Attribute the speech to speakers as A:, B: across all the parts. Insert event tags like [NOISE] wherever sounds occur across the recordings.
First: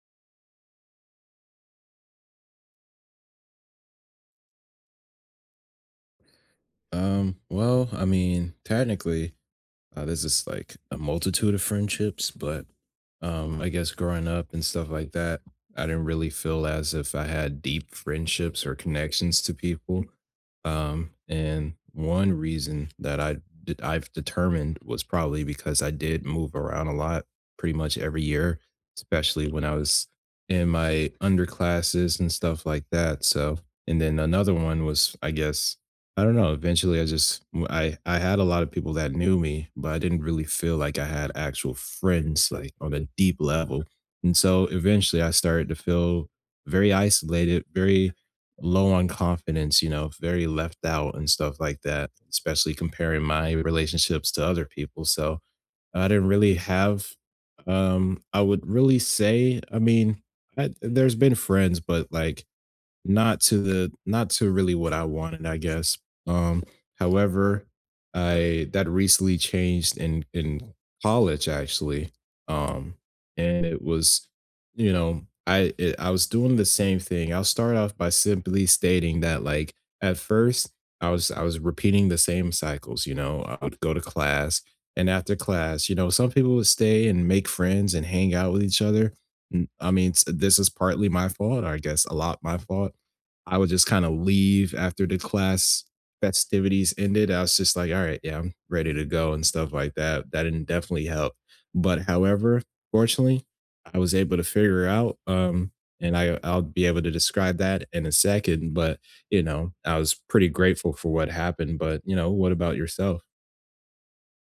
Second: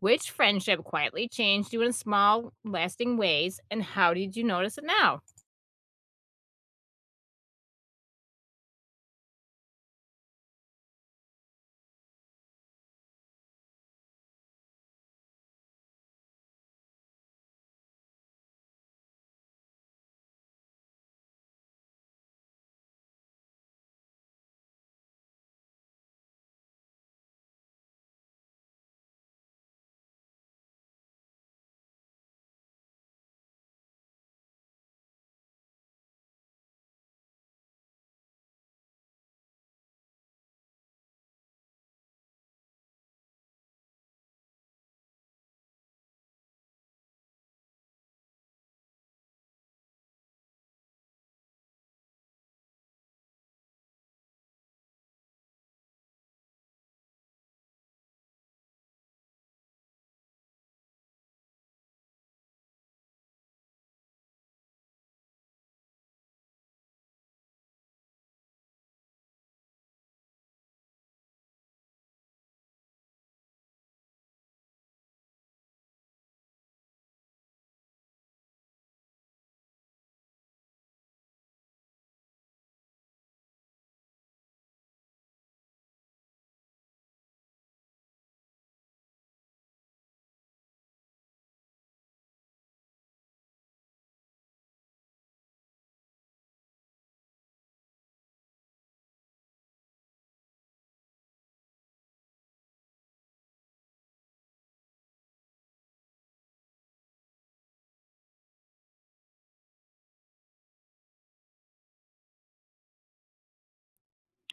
A: Which friendship quietly changed you in small, lasting ways, and how did you notice it now?
B: I mean, technically, there's just like a multitude of friendships, but I guess growing up and stuff like that, I didn't really feel as if I had deep friendships or connections to people. And one reason that I did, I've determined was probably because I did move around a lot, pretty much every year, especially when I was in my underclasses and stuff like that. So, and then another one was, I guess I don't know, eventually I just w I had a lot of people that knew me, but I didn't really feel like I had actual friends, like, on a deep level, and so eventually I started to feel very isolated, very low on confidence, you know, very left out and stuff like that, especially comparing my relationships to other people, so I didn't really have, I would really say I mean, I there's been friends, but, like, not to really what I wanted, I guess. Um, however, I that recently changed in college actually. Um, and it was, you know, I it, I was doing the same thing. I'll start off by simply stating that like at first I was repeating the same cycles, you know. I would go to class and after class, you know, some people would stay and make friends and hang out with each other. This is partly my fault, I guess a lot my fault. I would just kinda leave after the class festivities ended. I was just like, "All right, yeah, I'm ready to go," and stuff like that. That didn't definitely help. But however, fortunately, I was able to figure out, and I'll be able to describe that in a second, but, you know, I was pretty grateful for what happened, but, you know, what about yourself?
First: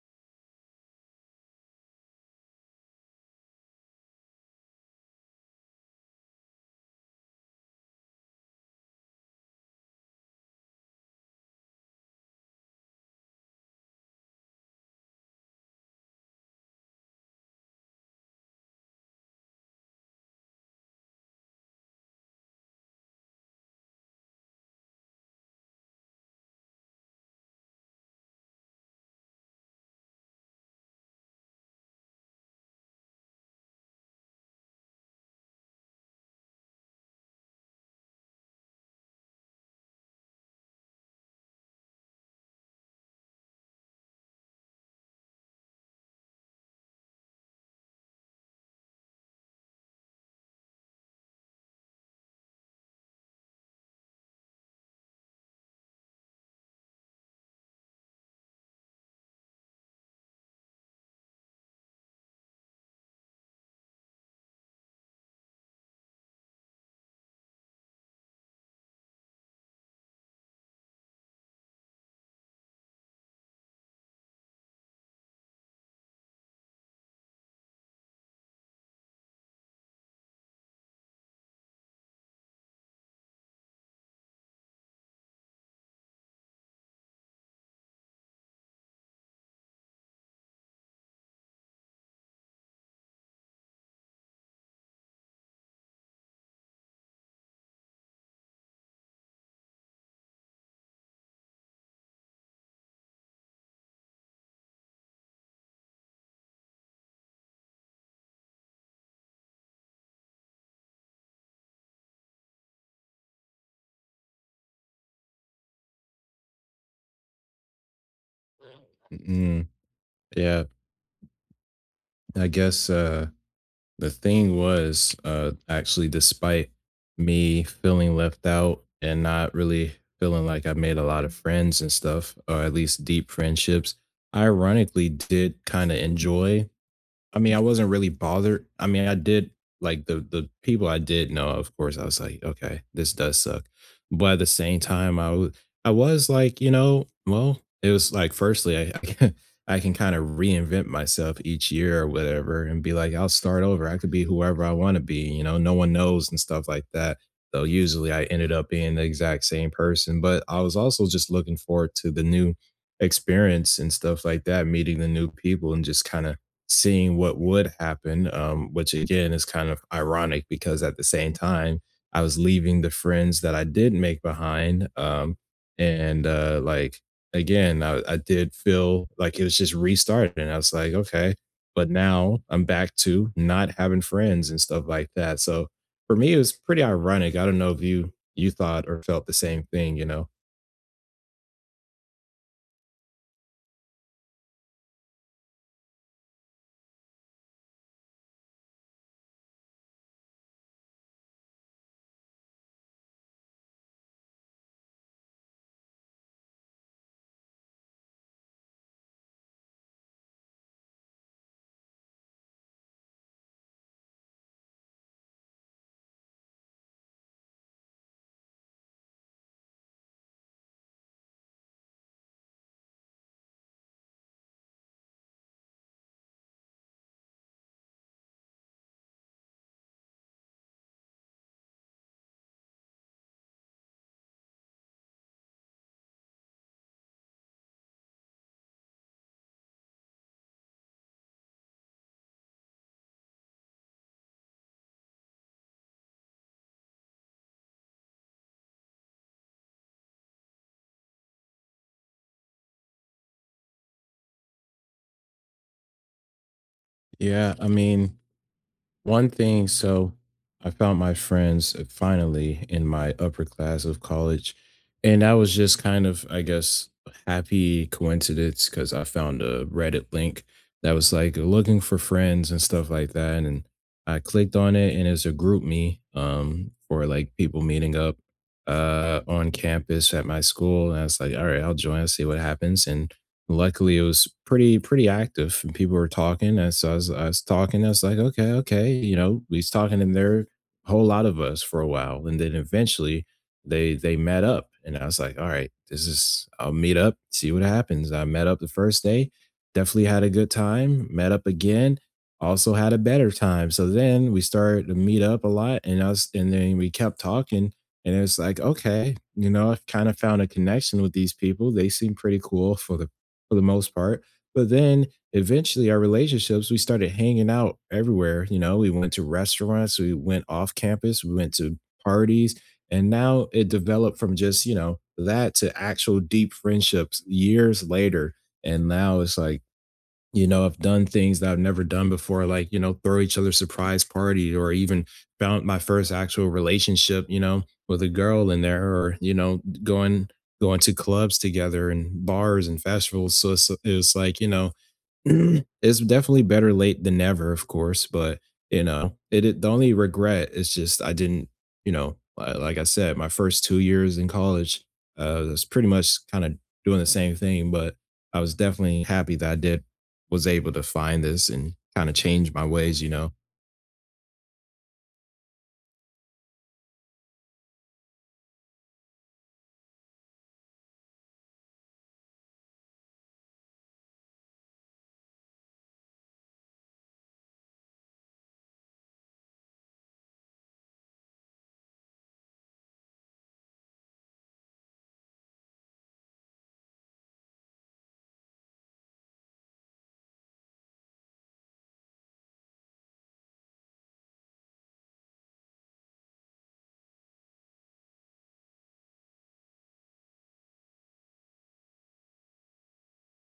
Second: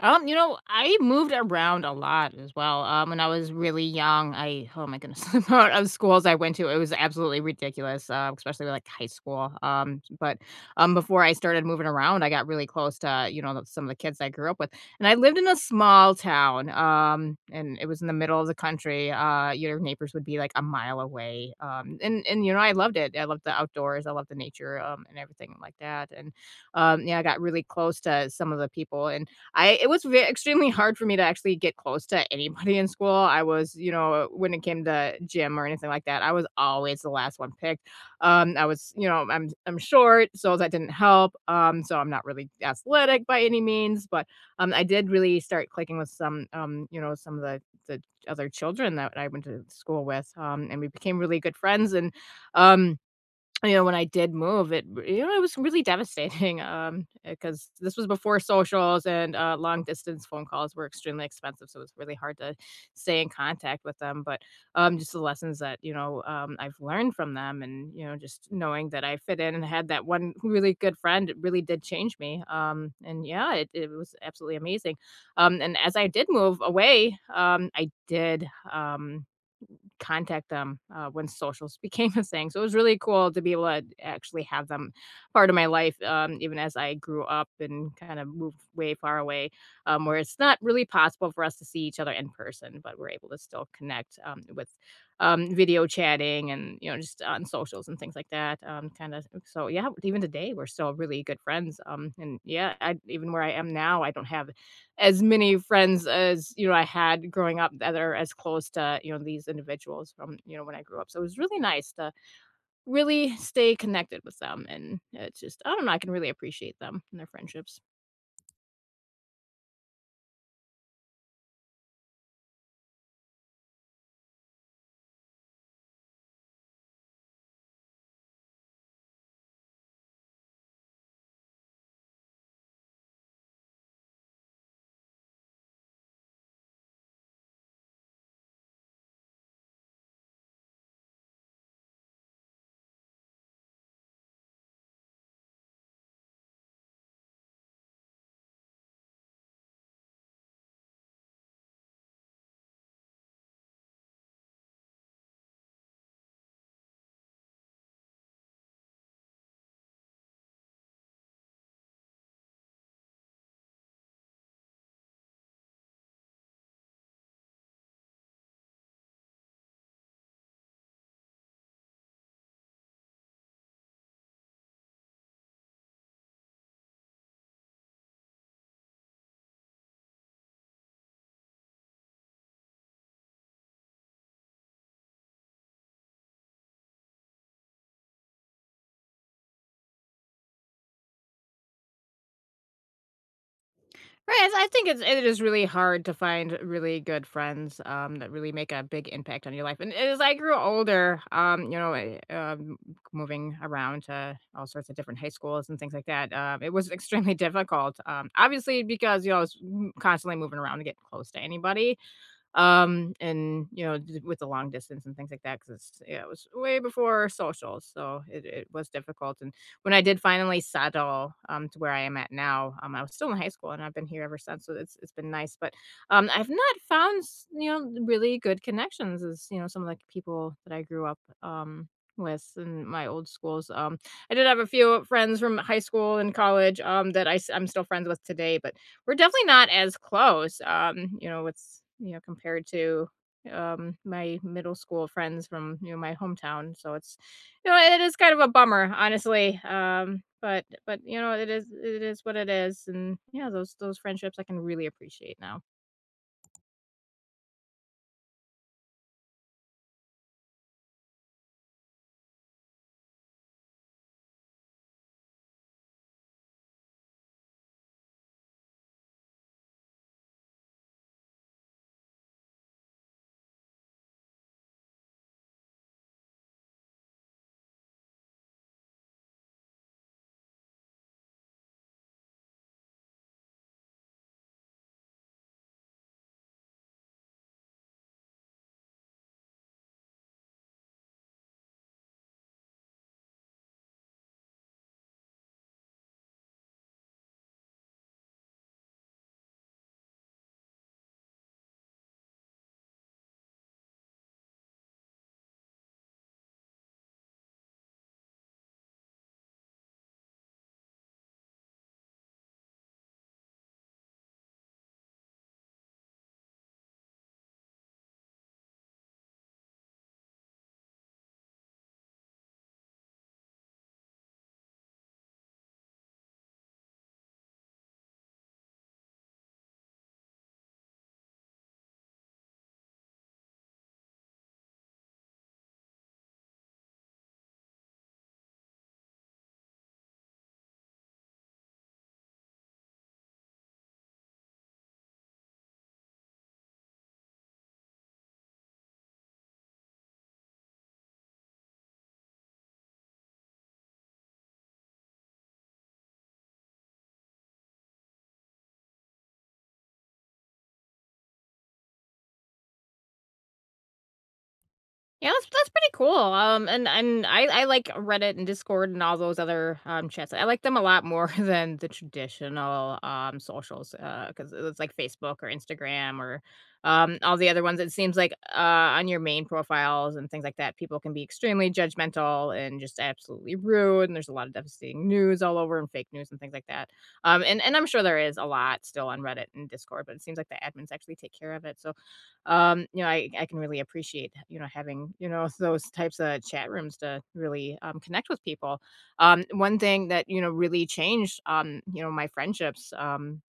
A: I moved around a lot as well. When I was really young, I oh my goodness, [LAUGHS] the amount of schools I went to, it was absolutely ridiculous. Especially with, like, high school. But Before I started moving around, I got really close to some of the kids I grew up with, and I lived in a small town. And it was in the middle of the country. Your neighbors would be like a mile away. I loved it. I loved the outdoors. I loved the nature. And everything like that. And Yeah, I got really close to some of the people, and I it was ve extremely hard for me to actually get close to anybody in school. I was, you know, when it came to gym or anything like that, I was always the last one picked. I was, you know, I'm short, so that didn't help. So I'm not really athletic by any means, but I did really start clicking with some, you know, some of the other children that I went to school with, and we became really good friends. And um, you know, when I did move, it you know, it was really devastating, [LAUGHS] 'cause this was before socials and, long distance phone calls were extremely expensive, so it was really hard to stay in contact with them, but just the lessons that, you know, I've learned from them and, you know, just knowing that I fit in and had that one really good friend, it really did change me, and yeah, it was absolutely amazing, and as I did move away, I did, um contact them, when socials [LAUGHS] became a thing, so it was really cool to be able to actually have them part of my life, even as I grew up and kind of moved way far away, where it's not really possible for us to see each other in person, but we're able to still connect, with video chatting and, you know, just on socials and things like that, kinda so, yeah, even today, we're still really good friends, and yeah, I even where I am now, I don't have as many friends as, you know, I had growing up that are as close to, you know, these individuals from, you know, when I grew up. So it was really nice to really stay connected with them, and it's just I don't know, I can really appreciate them and their friendships.
B: Mm, yeah, I guess, the thing was, actually, despite me feeling left out and not really feeling like I made a lot of friends and stuff, or at least deep friendships, I ironically did kind of enjoy I mean, I wasn't really bothered. I mean, I did like the people I did know, of course, I was like, okay, this does suck. But at the same time, I was like, you know, well, it was like firstly, I, [LAUGHS] I can kind of reinvent myself each year or whatever and be like, I'll start over. I could be whoever I want to be, you know, no one knows and stuff like that. Though, usually I ended up being the exact same person. But I was also just looking forward to the new experience and stuff like that, meeting the new people and just kind of seeing what would happen, which again is kind of ironic because at the same time, I was leaving the friends that I did make behind. And like, again, I did feel like it was just restarting. I was like, okay. But now I'm back to not having friends and stuff like that. So for me, it was pretty ironic. I don't know if you thought or felt the same thing, you know?
A: Right, it's I think it is really hard to find really good friends, that really make a big impact on your life, and as I grew older, moving around to all sorts of different high schools and things like that, it was [LAUGHS] extremely difficult, obviously because, you know, I was m constantly moving around to get close to anybody. And, you know, d with the long distance and things like that because yeah, it was way before social, so it was difficult, and when I did finally settle, to where I am at now, I was still in high school, and I've been here ever since, so it's been nice, but, I've not found s you know, really good connections as, you know, some of the people that I grew up, with in my old schools, I did have a few friends from high school and college, that I'm still friends with today, but we're definitely not as close, you know, it's you know, compared to, my middle school friends from, you know, my hometown, so it's you know, it is kind of a bummer, honestly, but it is what it is, and, yeah, those friendships I can really appreciate now.
B: Yeah, I mean, one thing, so I found my friends finally in my upper class of college. And that was just kind of, I guess, a happy coincidence because I found a Reddit link that was like looking for friends and stuff like that. And I clicked on it and it's a group me for like people meeting up on campus at my school. And I was like, all right, I'll join, I'll see what happens. And luckily it was pretty active and people were talking as I was talking I was like okay you know he's talking in there whole lot of us for a while and then eventually they met up and I was like all right this is I'll meet up see what happens. I met up the first day, definitely had a good time, met up again, also had a better time, so then we started to meet up a lot and us, and then we kept talking and it's like okay, you know, I've kind of found a connection with these people. They seem pretty cool for the most part. But then eventually our relationships, we started hanging out everywhere. You know, we went to restaurants, we went off campus, we went to parties. And now it developed from just, you know, that to actual deep friendships years later. And now it's like, you know, I've done things that I've never done before, like, you know, throw each other surprise parties, or even found my first actual relationship, you know, with a girl in there or, you know, going to clubs together and bars and festivals. So it's like, you know, [CLEARS THROAT] Mhm. It's definitely better late than never, of course, but, you know, it the only regret is just I didn't, you know, li like I said, my first 2 years in college, was pretty much kinda doing the same thing, but I was definitely happy that I did was able to find this and kinda change my ways, you know?
A: Yeah, that's pretty cool. And I like Reddit and Discord and all those other chats. I like them a lot more [LAUGHS] than the traditional socials, because it's like Facebook or Instagram or all the other ones. It seems like on your main profiles and things like that, people can be extremely judgmental and just absolutely rude. And there's a lot of devastating news all over and fake news and things like that. And I'm sure there is a lot still on Reddit and Discord, but it seems like the admins actually take care of it. So you know, I can really appreciate, you know, having, you know, [LAUGHS] those types of chat rooms to really, connect with people. One thing that, you know, really changed, you know, my friendships,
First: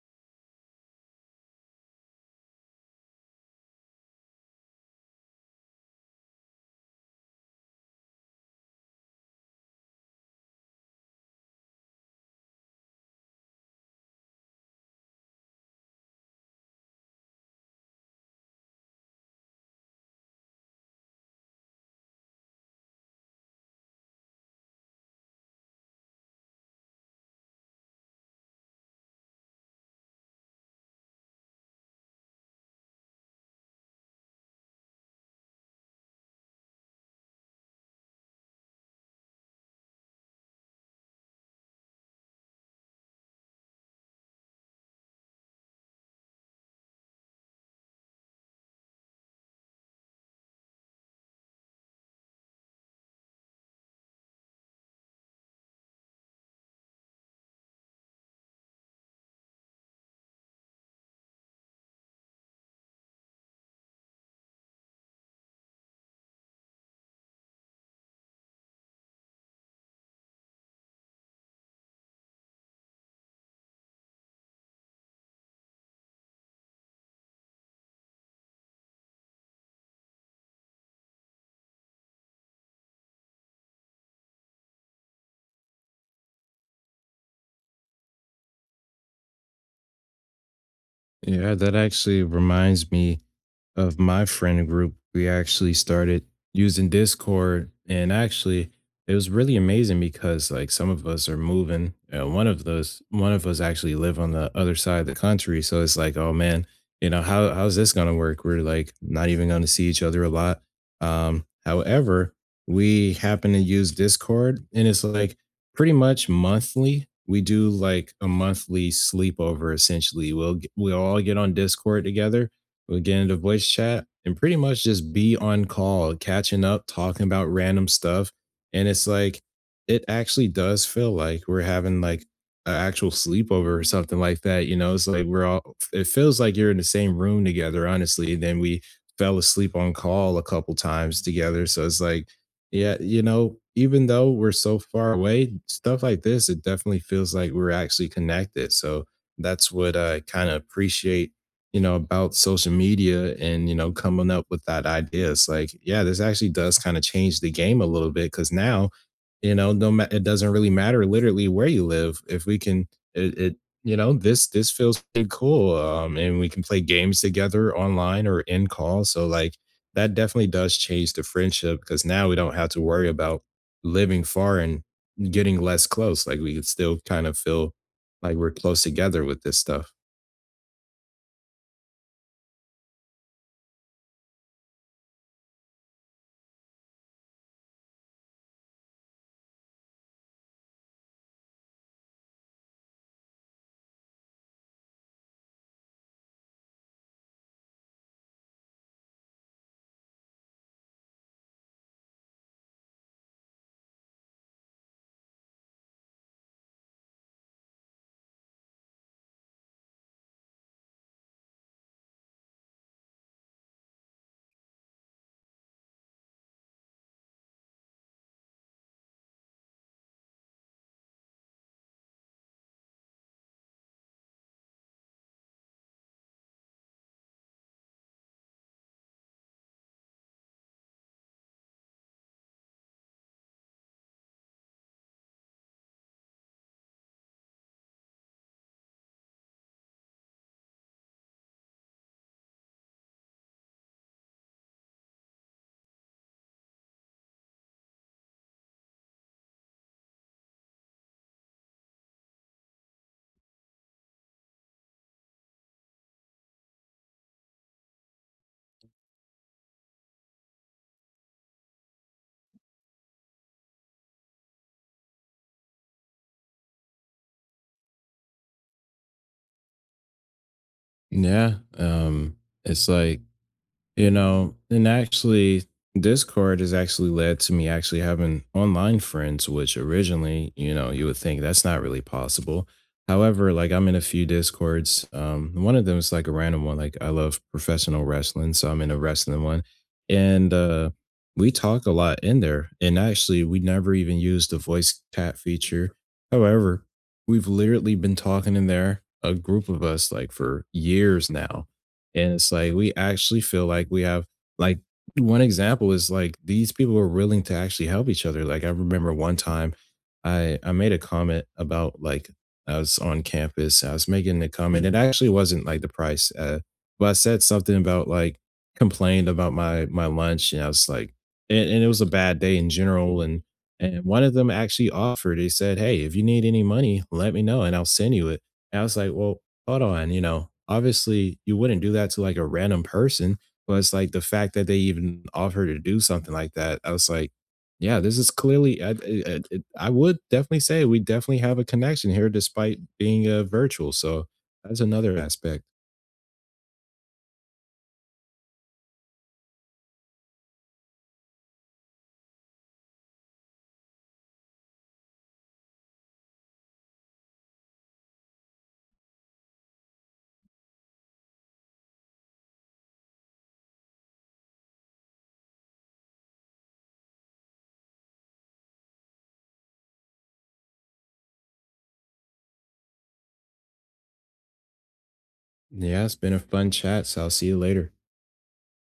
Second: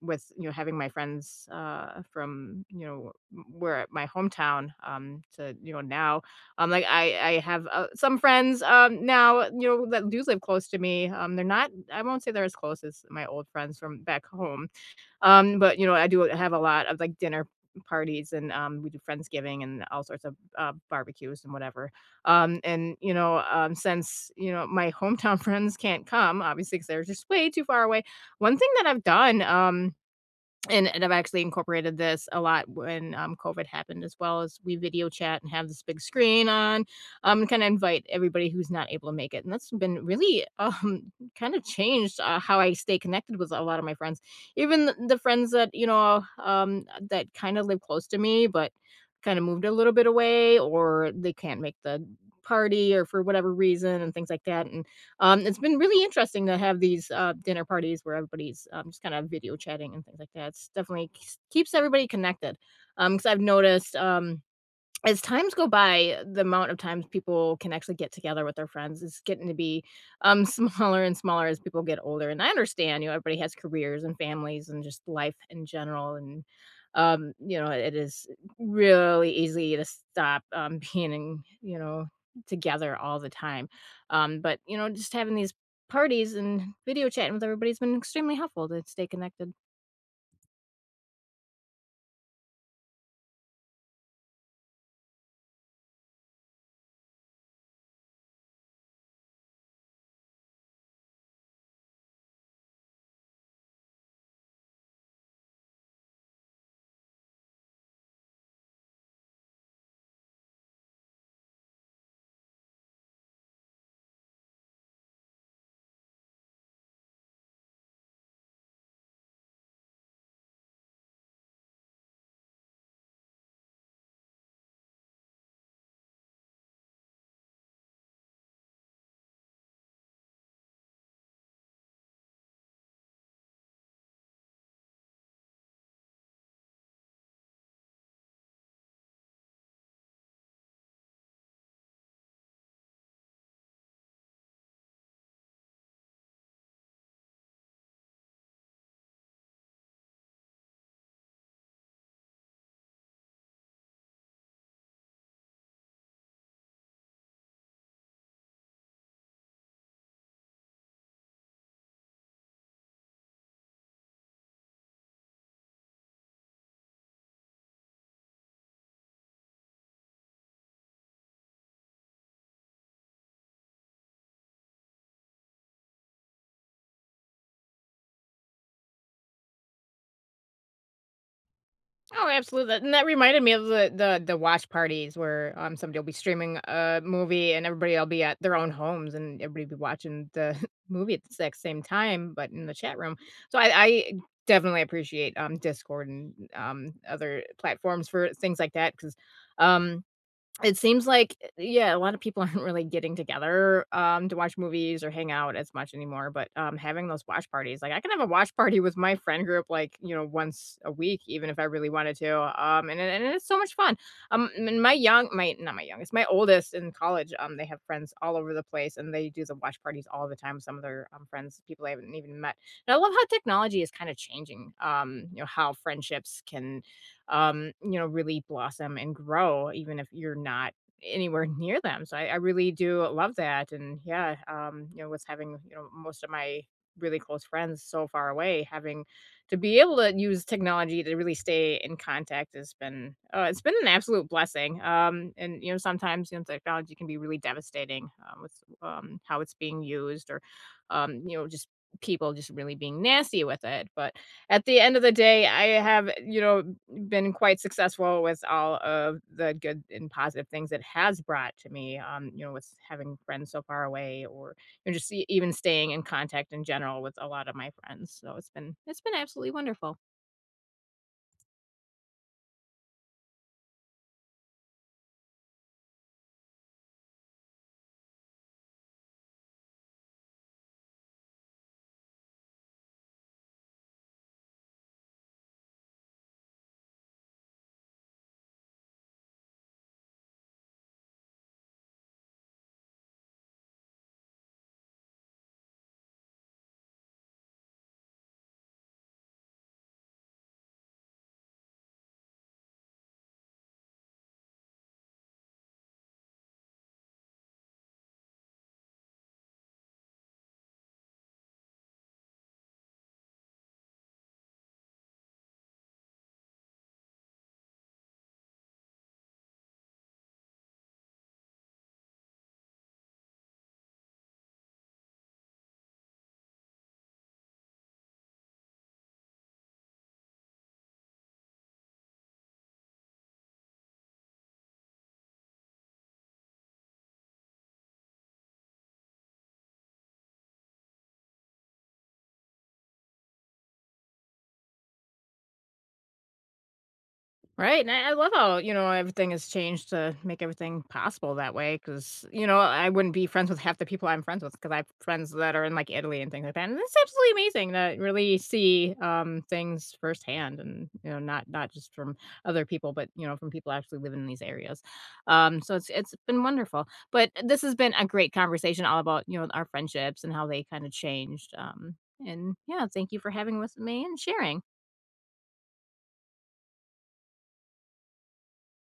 A: with, you know, having my friends, from, you know, where my hometown, to, you know, now, like, I have, some friends, now, you know, that do live close to me. They're not I won't say they're as close as my old friends from back home. But, you know, I do have a lot of, like, dinner parties and, we do Friendsgiving and all sorts of, barbecues and whatever. And, you know, since, you know, my hometown [LAUGHS] friends can't come, obviously because 'cause they're just way too far away, one thing that I've done, and I've actually incorporated this a lot when, COVID happened as well as we video chat and have this big screen on, and kinda invite everybody who's not able to make it, and that's been really, [LAUGHS] kind of changed, how I stay connected with a lot of my friends. Even the friends that, you know, that kinda live close to me, but kinda moved a little bit away or they can't make the party or for whatever reason and things like that, and it's been really interesting to have these, dinner parties where everybody's, just kinda video chatting and things like that. It's definitely keeps everybody connected, because 'cause I've noticed, as times go by, the amount of times people can actually get together with their friends is getting to be [LAUGHS] smaller and smaller as people get older. And I understand, you know, everybody has careers and families and just life in general. And you know, it is really easy to stop [LAUGHS] being, in, you know, together all the time. But, you know, just having these parties and video chatting with everybody's been extremely helpful to stay connected.
B: Yeah, that actually reminds me of my friend group, we actually started using Discord. And actually, it was really amazing because like some of us are moving. One of us actually live on the other side of the country. So it's like, oh man, you know, how how's this gonna work? We're like not even gonna see each other a lot. Um, however, we happen to use Discord and it's like pretty much monthly. We do like a monthly sleepover essentially. We'll all get on Discord together. We'll get into voice chat and pretty much just be on call, catching up, talking about random stuff. And it's like, it actually does feel like we're having like an actual sleepover or something like that. You know, it's like we're all, it feels like you're in the same room together, honestly. Then we fell asleep on call a couple times together. So it's like, yeah, you know, even though we're so far away, stuff like this, it definitely feels like we're actually connected. So that's what I kind of appreciate, you know, about social media and, you know, coming up with that idea. It's like, yeah, this actually does kind of change the game a little bit because now, you know, it doesn't really matter literally where you live. If we can, it you know, this feels pretty cool, and we can play games together online or in call. So like that definitely does change the friendship because now we don't have to worry about living far and getting less close. Like we could still kind of feel like we're close together with this stuff.
A: Oh, absolutely. That and that reminded me of the watch parties where, somebody will be streaming a movie and everybody will be at their own homes and everybody be watching the [LAUGHS] movie at the exact same time, but in the chat room. So I definitely appreciate, Discord and, other platforms for things like that, 'cause, um it seems like yeah, a lot of people [LAUGHS] aren't really getting together, to watch movies or hang out as much anymore, but, having those watch parties, like, I can have a watch party with my friend group, like, you know, once a week, even if I really wanted to, and it's so much fun. And my young my not my youngest, my oldest in college, they have friends all over the place, and they do the watch parties all the time, some of their, friends, people I haven't even met. And I love how technology is kinda changing, you know, how friendships can you know, really blossom and grow, even if you're not anywhere [LAUGHS] near them. So I really do love that. And yeah, you know, with having, you know, most of my really close friends so far away, having to be able to use technology to really stay in contact has been, it's been an absolute blessing. And, you know, sometimes, you know, technology can be really devastating with how it's being used or, you know, just people just really being nasty with it. But at the end of the day, I have, you know, been quite successful with all of the good and positive things it has brought to me, you know, with having friends so far away or, you know, just e even staying in contact in general with a lot of my friends. So it's been absolutely wonderful.
B: Yeah. It's like you know, and actually, Discord has actually led to me actually having online friends, which originally, you know, you would think that's not really possible. However, like I'm in a few Discords. One of them is like a random one. Like I love professional wrestling, so I'm in a wrestling one, and we talk a lot in there. And actually, we never even used the voice chat feature. However, we've literally been talking in there, a group of us, like for years now and it's like we actually feel like we have like one example is like these people are willing to actually help each other. Like I remember one time I made a comment about like I was on campus. I was making a comment. It actually wasn't like the price. But I said something about like complained about my lunch and I was like and it was a bad day in general and one of them actually offered, he said, "Hey, if you need any money, let me know and I'll send you it." And I was like, well, hold on, you know, obviously you wouldn't do that to like a random person, but it's like the fact that they even offer to do something like that. I was like, yeah, this is clearly, I would definitely say we definitely have a connection here despite being virtual. So that's another aspect.
A: Right, and I love how, you know, everything has changed to make everything possible that way. Because you know, I wouldn't be friends with half the people I'm friends with because I have friends that are in, like, Italy and things like that, and it's absolutely amazing to really see, things firsthand and, you know, not just from other people, but, you know, from people actually living in these areas. So it's been wonderful, but this has been a great conversation all about, you know, our friendships and how they kinda changed, and, yeah, thank you for having with me and sharing.
B: Yeah, it's been a fun chat. So I'll see you later.